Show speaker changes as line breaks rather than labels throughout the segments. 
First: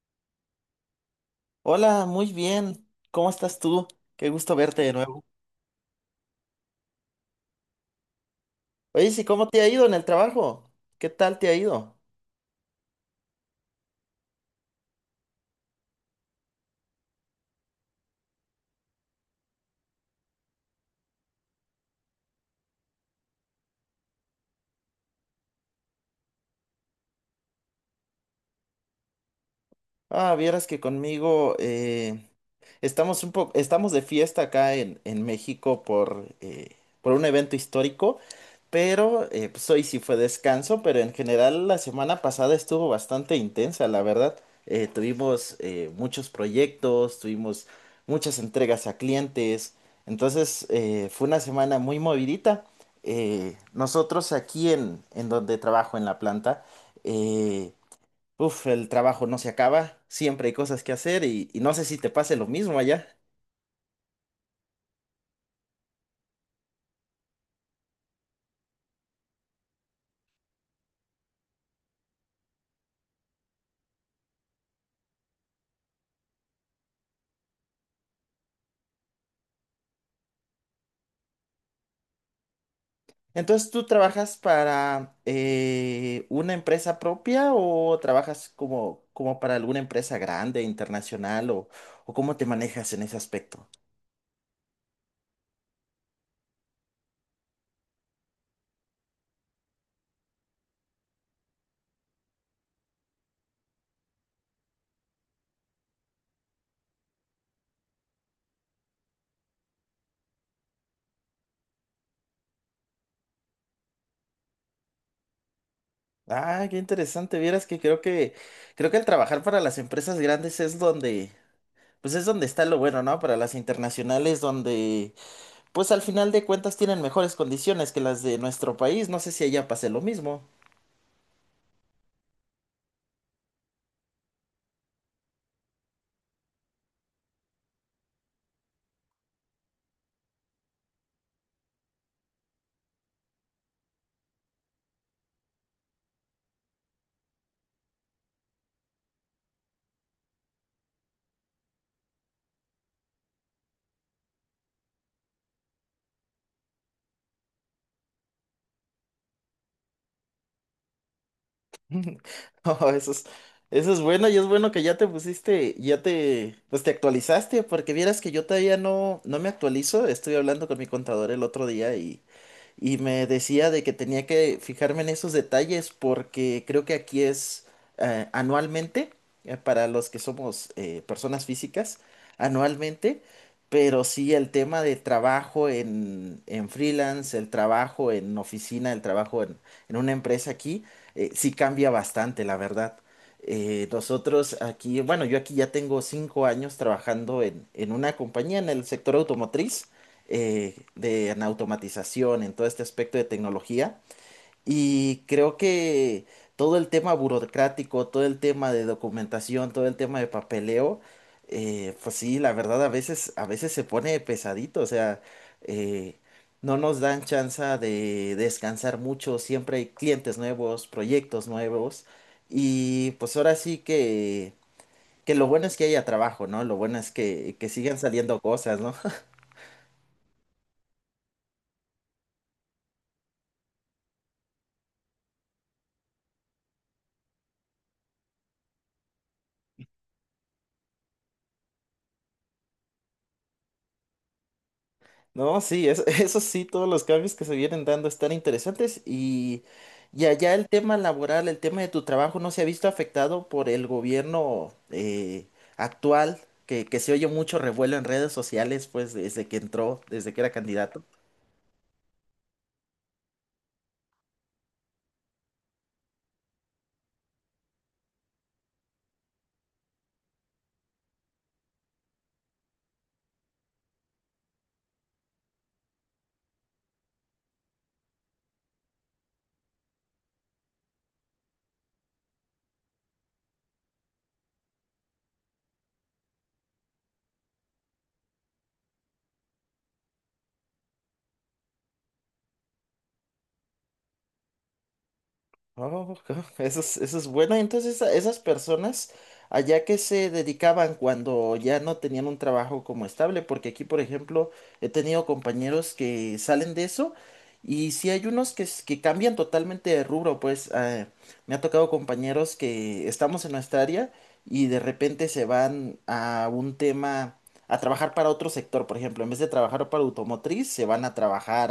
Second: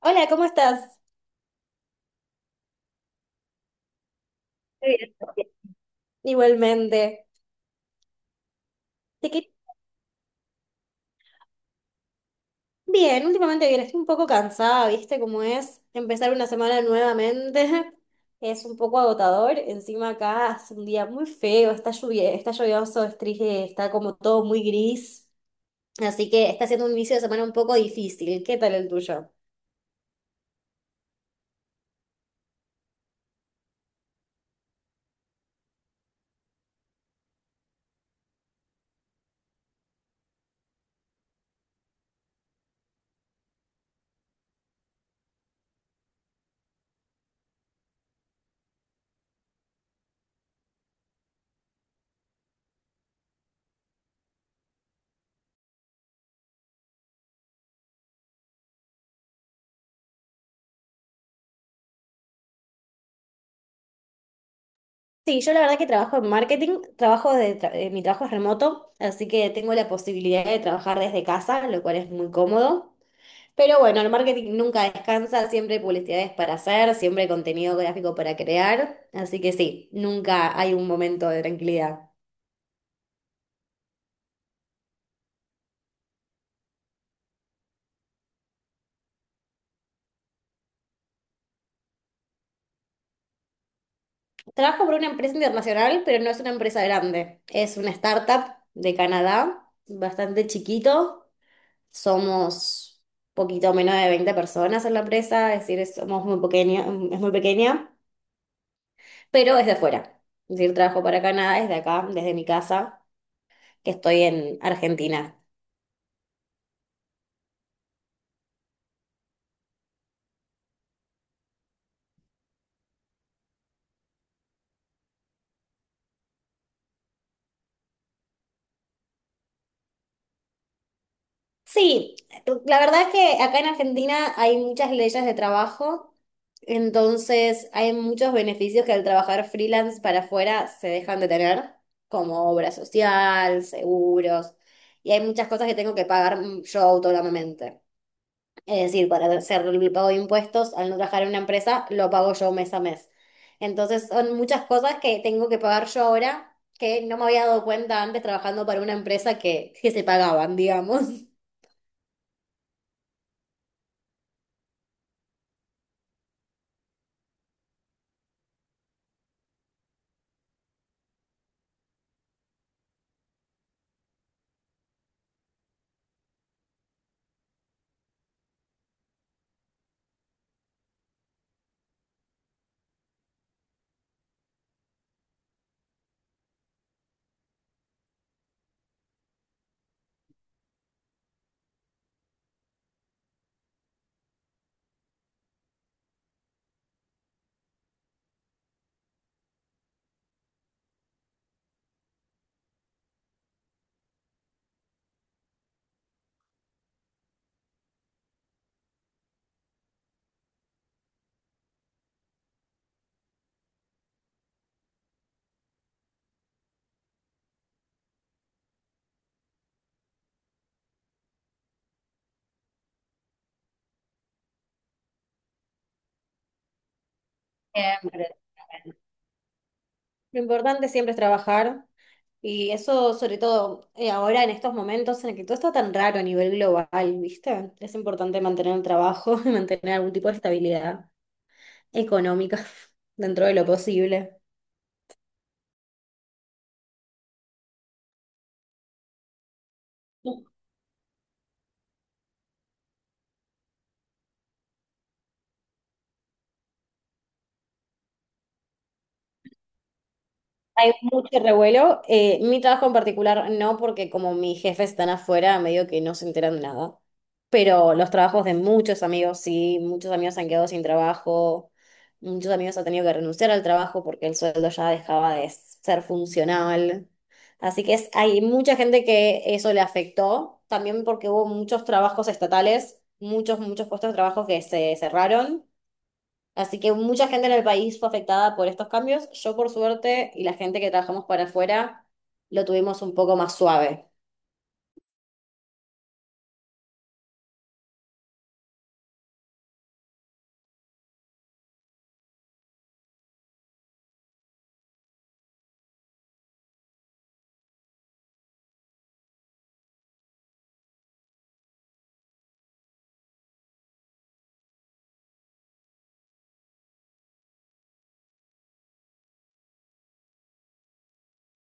Hola, ¿cómo estás?
Hola, muy bien. ¿Cómo estás tú? Qué gusto verte de
Muy bien,
nuevo.
Sofía. Igualmente.
Oye, sí,
Te
¿cómo
que-
te ha ido en el trabajo? ¿Qué tal te ha ido?
Bien, últimamente bien, estoy un poco cansada, ¿viste cómo es? Empezar una semana nuevamente es un poco agotador. Encima acá hace un día muy feo, está lluvia, está lluvioso, es triste, está como todo muy gris. Así que está siendo un inicio de semana un poco difícil. ¿Qué tal el tuyo?
Ah, vieras que conmigo estamos de fiesta acá en México por un evento histórico, pero pues hoy sí fue descanso, pero en general la semana pasada estuvo bastante intensa, la verdad. Tuvimos muchos proyectos, tuvimos muchas entregas a clientes, entonces fue una semana muy movidita. Nosotros aquí en donde trabajo en la planta, eh, uf, el trabajo no se acaba, siempre hay cosas que hacer y no sé si te pase lo mismo allá.
Sí, yo la verdad que trabajo en marketing, mi trabajo es remoto, así que tengo la posibilidad de trabajar desde casa, lo cual es muy cómodo. Pero bueno, el marketing nunca descansa, siempre hay publicidades para hacer, siempre hay contenido gráfico para crear, así que sí, nunca hay un momento de tranquilidad.
Entonces, ¿tú trabajas para una empresa propia o trabajas como para alguna empresa grande, internacional o cómo te manejas en ese aspecto?
Trabajo por una empresa internacional, pero no es una empresa grande, es una startup de Canadá, bastante chiquito, somos poquito menos de 20 personas en la empresa, es decir, somos muy pequeña, es muy pequeña, pero es de fuera, es decir, trabajo para Canadá desde acá, desde mi casa, que estoy en Argentina.
Ah, qué interesante. Vieras que creo que el trabajar para las empresas grandes es donde pues es donde está lo bueno, ¿no? Para las internacionales donde pues al final de cuentas tienen mejores condiciones que las de nuestro país. No sé si allá pase lo mismo.
Sí, la verdad es que acá en Argentina hay muchas leyes de trabajo, entonces hay muchos beneficios que al trabajar freelance para afuera se dejan de tener, como obra social, seguros, y hay muchas cosas que tengo que pagar yo autónomamente. Es decir, para hacer el pago de impuestos, al no trabajar en una empresa, lo pago yo mes a mes. Entonces son muchas cosas que tengo que pagar yo ahora, que no me había dado cuenta antes trabajando para una empresa que se pagaban, digamos.
Oh, eso es bueno y es bueno que ya te pusiste, ya te, pues te actualizaste, porque vieras que yo todavía no, no me actualizo. Estuve hablando con mi contador el otro día y me decía de que tenía que fijarme en esos detalles porque creo que aquí es anualmente, para los que somos personas físicas, anualmente, pero sí el tema de trabajo en freelance, el trabajo en oficina, el trabajo en una empresa aquí, sí cambia bastante, la verdad. Nosotros aquí, bueno, yo aquí ya tengo 5 años trabajando en una compañía en el sector automotriz, de en automatización, en todo este aspecto de tecnología. Y creo que todo el tema burocrático, todo el tema de documentación, todo el tema de papeleo, pues sí, la verdad a veces se pone pesadito, o sea, eh, no nos dan chance de descansar mucho, siempre hay clientes nuevos, proyectos nuevos. Y pues ahora sí que lo bueno es que haya trabajo, ¿no? Lo bueno es que sigan
Siempre.
saliendo cosas, ¿no?
Lo importante siempre es trabajar y eso sobre todo ahora en estos momentos en el que todo está tan raro a nivel global, ¿viste? Es importante mantener el trabajo y mantener algún tipo de estabilidad económica dentro de lo posible.
No, sí, eso, eso sí, todos los cambios que se vienen dando están interesantes y allá el tema laboral, el tema de tu trabajo no se ha visto afectado por el gobierno actual, que se oye mucho revuelo en redes sociales, pues desde que entró, desde que era
Hay
candidato.
mucho revuelo. Mi trabajo en particular no, porque como mis jefes están afuera, medio que no se enteran de nada. Pero los trabajos de muchos amigos, sí, muchos amigos han quedado sin trabajo, muchos amigos han tenido que renunciar al trabajo porque el sueldo ya dejaba de ser funcional. Así que hay mucha gente que eso le afectó, también porque hubo muchos trabajos estatales, muchos, muchos puestos de trabajo que se cerraron. Así que mucha gente en el país fue afectada por estos cambios. Yo, por suerte, y la gente que trabajamos para afuera, lo tuvimos un poco más suave.
Oh, eso es buena. Entonces, esas personas allá que se dedicaban cuando ya no tenían un trabajo como estable, porque aquí, por ejemplo, he tenido compañeros que salen de eso y sí hay unos que cambian totalmente de rubro, pues me ha tocado compañeros que estamos en nuestra área y de repente se van a un tema, a trabajar para otro sector, por ejemplo, en vez de trabajar para automotriz, se van a trabajar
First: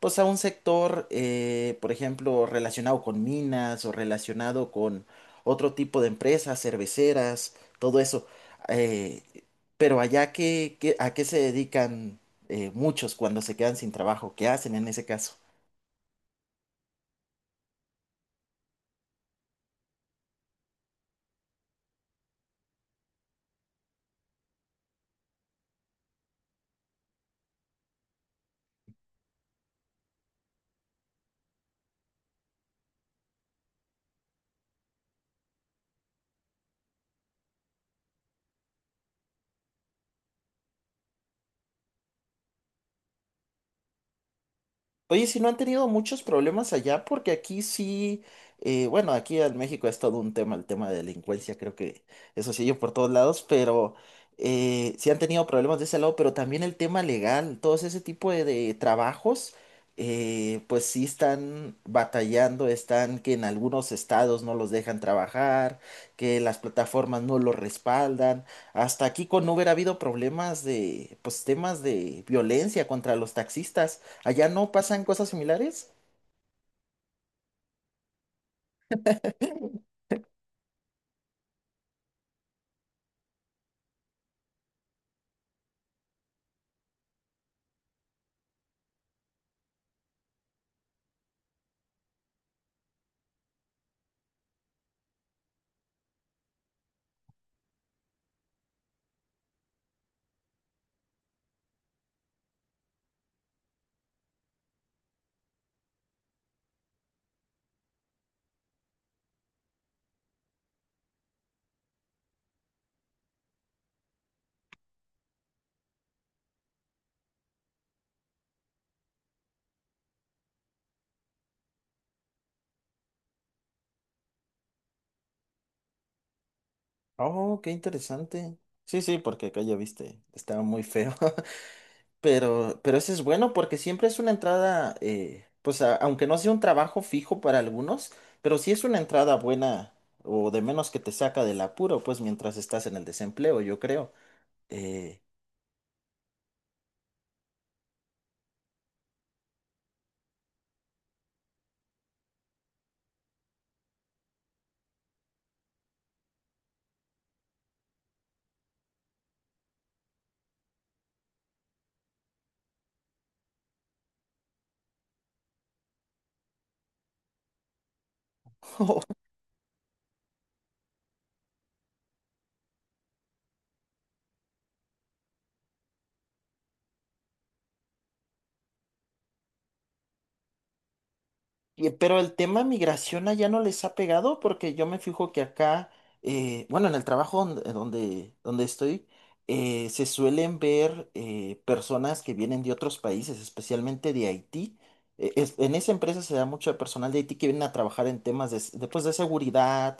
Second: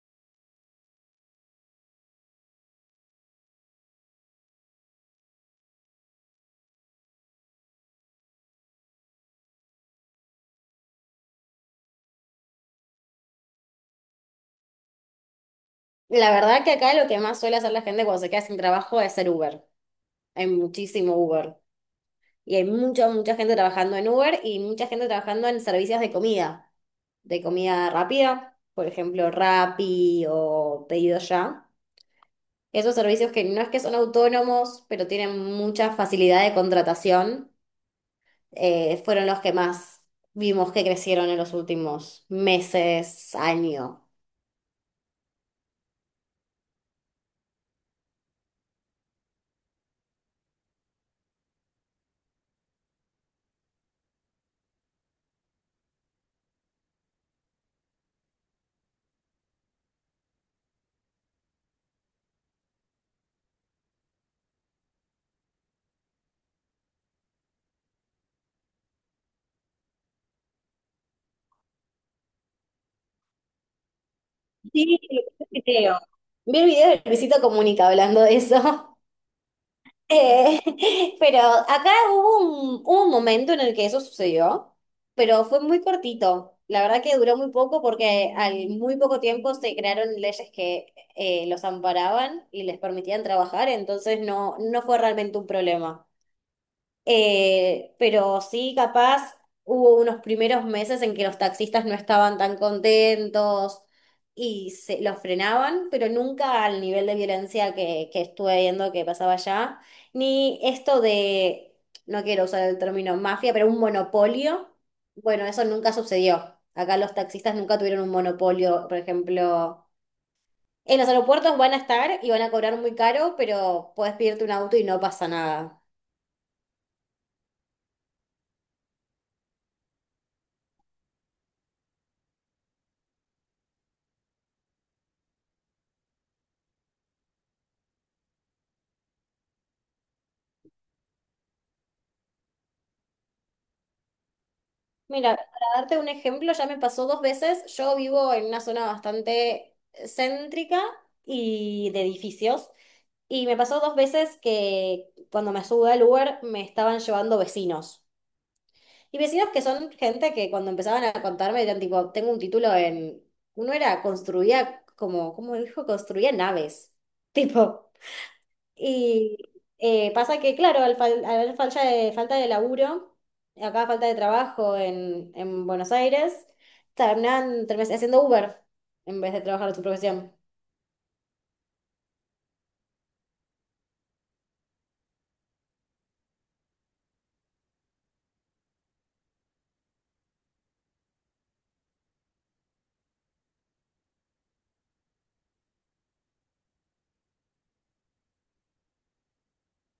pues a un sector, por ejemplo, relacionado con minas o relacionado con otro tipo de empresas, cerveceras, todo eso. Eh, pero allá, ¿a qué se dedican muchos cuando se quedan sin trabajo? ¿Qué hacen en ese caso?
La verdad que acá lo que más suele hacer la gente cuando se queda sin trabajo es ser Uber. Hay muchísimo Uber. Y hay mucha, mucha gente trabajando en Uber y mucha gente trabajando en servicios de comida rápida, por ejemplo, Rappi o Pedido Ya. Esos servicios que no es que son autónomos, pero tienen mucha facilidad de contratación, fueron los que más vimos que crecieron en los últimos meses, año.
Oye, si no han tenido muchos problemas allá, porque aquí sí, bueno, aquí en México es todo un tema, el tema de delincuencia, creo que eso sigue por todos lados, pero sí han tenido problemas de ese lado, pero también el tema legal, todos ese tipo de trabajos, pues sí están batallando, están que en algunos estados no los dejan trabajar, que las plataformas no los respaldan, hasta aquí con Uber ha habido problemas de, pues temas de violencia contra los taxistas. ¿Allá no
Sí,
pasan
lo que
cosas
pasa
similares?
creo. Vi el video de Luisito Comunica hablando de eso. Eh, pero acá hubo un momento en el que eso sucedió, pero fue muy cortito. La verdad que duró muy poco porque al muy poco tiempo se crearon leyes que los amparaban y les permitían trabajar, entonces no, no fue realmente un problema. Pero sí, capaz hubo unos primeros meses en que los taxistas no estaban tan contentos y se los frenaban, pero nunca al nivel de violencia que estuve viendo que pasaba allá, ni esto de, no quiero usar el término mafia, pero un monopolio. Bueno, eso nunca sucedió. Acá los taxistas nunca tuvieron un monopolio, por ejemplo. En los aeropuertos van a estar y van a cobrar muy caro, pero puedes pedirte un auto y no pasa nada.
Oh, qué interesante. Sí, sí, porque acá ya viste, estaba muy feo. Pero eso es bueno porque siempre es una entrada, pues aunque no sea un trabajo fijo para algunos, pero sí es una entrada buena o de menos que te saca del apuro, pues mientras estás en el desempleo, yo creo. Eh,
Mira, para darte un ejemplo, ya me pasó dos veces. Yo vivo en una zona bastante céntrica y de edificios. Y me pasó dos veces que cuando me subí al Uber me estaban llevando vecinos. Y vecinos que son gente que cuando empezaban a contarme eran tipo, tengo un título en... Uno era, construía como, ¿cómo dijo? Construía naves. Tipo, y pasa que, claro, al haber falta de laburo, acá falta de trabajo en Buenos Aires, terminan haciendo Uber en vez de trabajar su profesión.
Pero el tema migración allá no les ha pegado porque yo me fijo que acá, bueno, en el trabajo donde estoy, se suelen ver personas que vienen de otros países, especialmente de Haití. En esa empresa se da mucho personal de Haití que vienen a trabajar en temas pues, de seguridad.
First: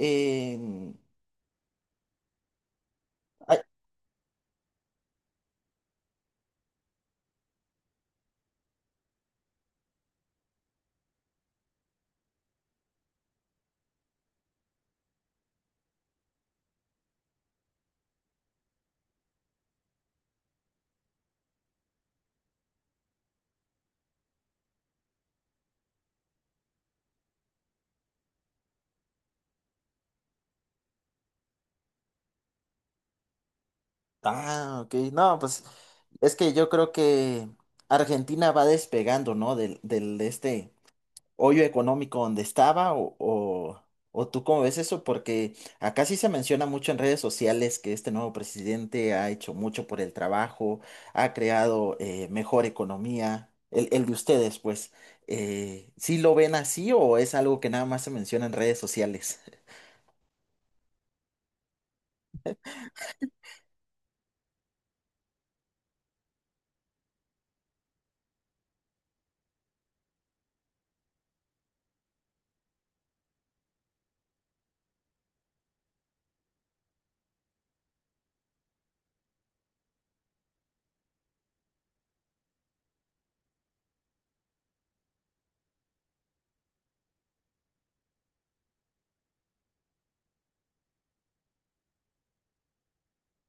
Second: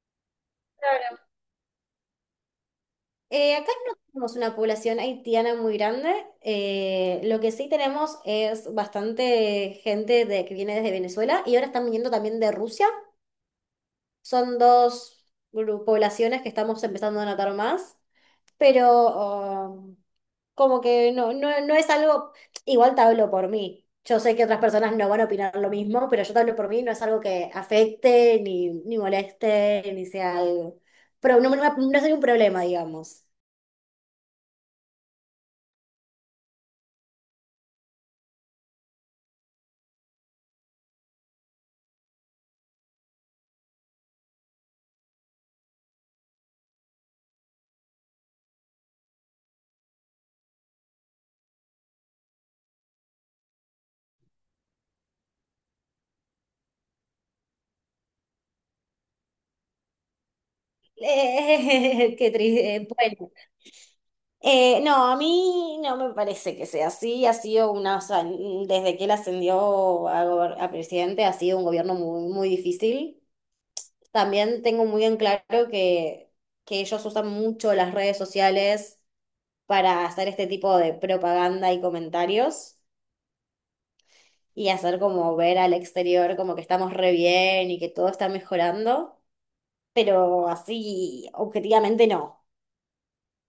en-
Claro.
ay,
Acá no tenemos una población haitiana muy grande. Eh, lo que sí tenemos es bastante gente de, que viene desde Venezuela y ahora están viniendo también de Rusia. Son dos poblaciones que estamos empezando a notar más. Pero como que no, no, no es algo, igual te hablo por mí. Yo sé que otras personas no van a opinar lo mismo, pero yo te hablo por mí, no es algo que afecte, ni moleste, ni sea algo. Pero no, no, no sería un problema, digamos.
ah, ok, no, pues es que yo creo que Argentina va despegando, ¿no? Del este hoyo económico donde estaba o tú cómo ves eso, porque acá sí se menciona mucho en redes sociales que este nuevo presidente ha hecho mucho por el trabajo, ha creado mejor economía, el de ustedes, pues, ¿sí lo ven así o es algo que nada más se menciona en redes sociales?
Qué triste. Bueno. No, a mí no me parece que sea así. Ha sido una, o sea, desde que él ascendió a presidente, ha sido un gobierno muy, muy difícil. También tengo muy en claro que, que ellos usan mucho las redes sociales para hacer este tipo de propaganda y comentarios y hacer como ver al exterior como que estamos re bien y que todo está mejorando, pero así objetivamente no.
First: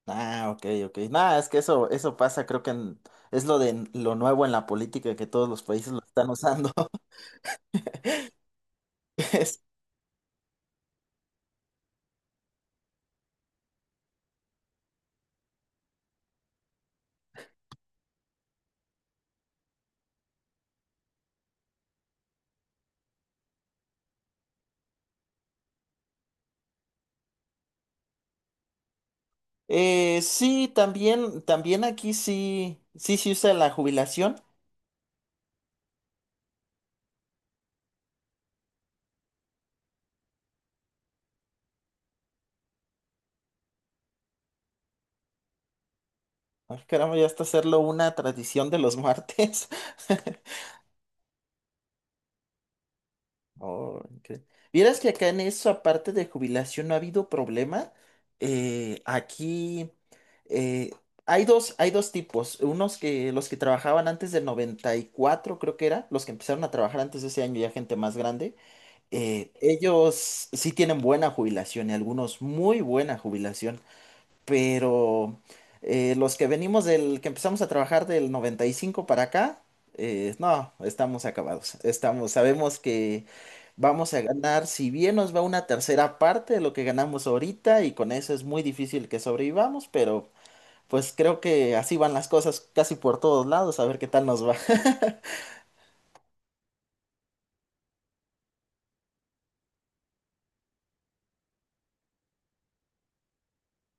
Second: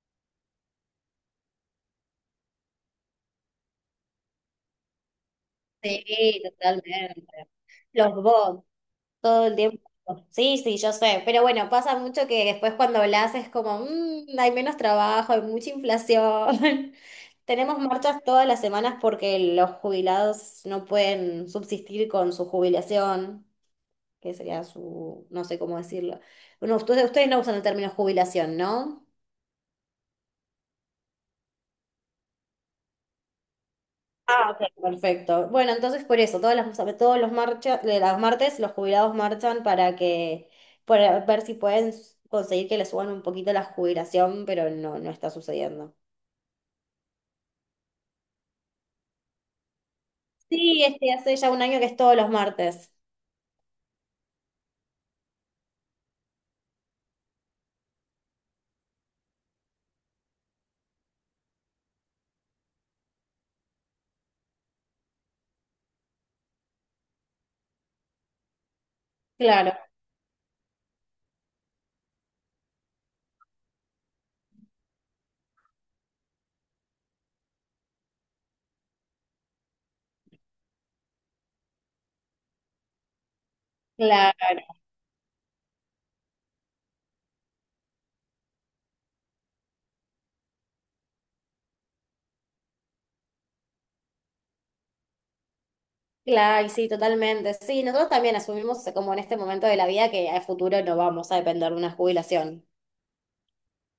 Ah, ok, ok. Nada, es que eso pasa, creo es lo de lo nuevo en la política que todos los países lo están
Sí,
usando.
totalmente. Los bots, todo el tiempo. Sí, sí, yo sé, pero bueno, pasa mucho que después cuando hablas es como, "Mm, hay menos trabajo, hay mucha inflación". Tenemos marchas todas las semanas porque los jubilados no pueden subsistir con su jubilación. Que sería su, no sé cómo decirlo. Bueno, ustedes no usan el término jubilación, ¿no?
Sí, también, también aquí sí, sí se usa la jubilación.
Ah, ok. Perfecto. Bueno, entonces por eso, todos los marcha, de las martes los jubilados marchan para que, para ver si pueden conseguir que les suban un poquito la jubilación, pero no, no está sucediendo.
Ay, caramba, ya hasta hacerlo una tradición de los martes.
Sí, este hace ya un año que es todos los martes.
Oh, incre- Vieras que acá en eso, aparte de jubilación, no ha habido problema. Aquí eh, hay dos tipos. Unos que los que trabajaban antes del 94, creo que era, los que empezaron a trabajar antes de ese año, ya gente más grande.
Claro,
Ellos sí tienen buena jubilación y algunos muy buena jubilación. Pero los que venimos del que empezamos a trabajar del 95 para acá, no, estamos acabados. Estamos, sabemos que vamos a
claro,
ganar, si bien nos va, una tercera parte de lo que ganamos ahorita, y con eso es muy difícil que sobrevivamos, pero pues creo que así van las cosas casi por todos lados, a ver qué tal nos va.
claro, y sí, totalmente. Sí, nosotros también asumimos como en este momento de la vida que a futuro no vamos a depender de una jubilación.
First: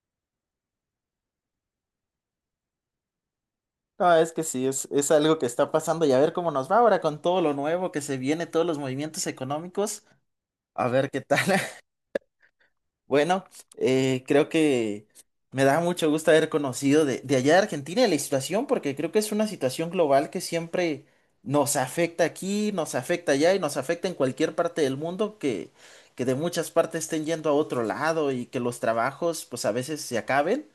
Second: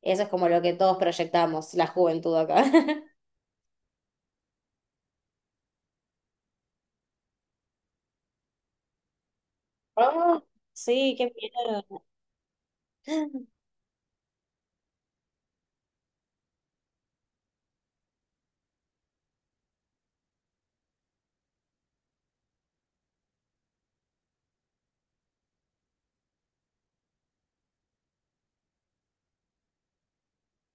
Eso es como lo que todos proyectamos, la juventud acá.
No, es que sí, es algo que está pasando y a ver cómo nos va ahora con todo lo nuevo que se viene, todos los movimientos económicos,
Ah,
a ver
sí,
qué
qué
tal.
miedo.
Bueno, creo que me da mucho gusto haber conocido de allá de Argentina y la situación, porque creo que es una situación global que siempre nos afecta aquí, nos afecta allá y nos afecta en cualquier parte del mundo, que de muchas partes estén yendo a otro lado y que los trabajos pues a veces se acaben.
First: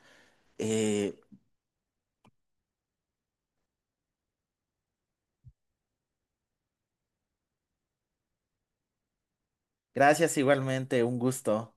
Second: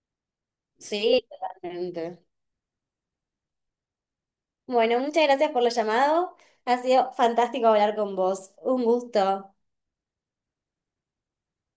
Eh,
Sí, totalmente. Bueno, muchas gracias por lo llamado. Ha sido fantástico hablar con vos. Un gusto.
Gracias igualmente, un gusto.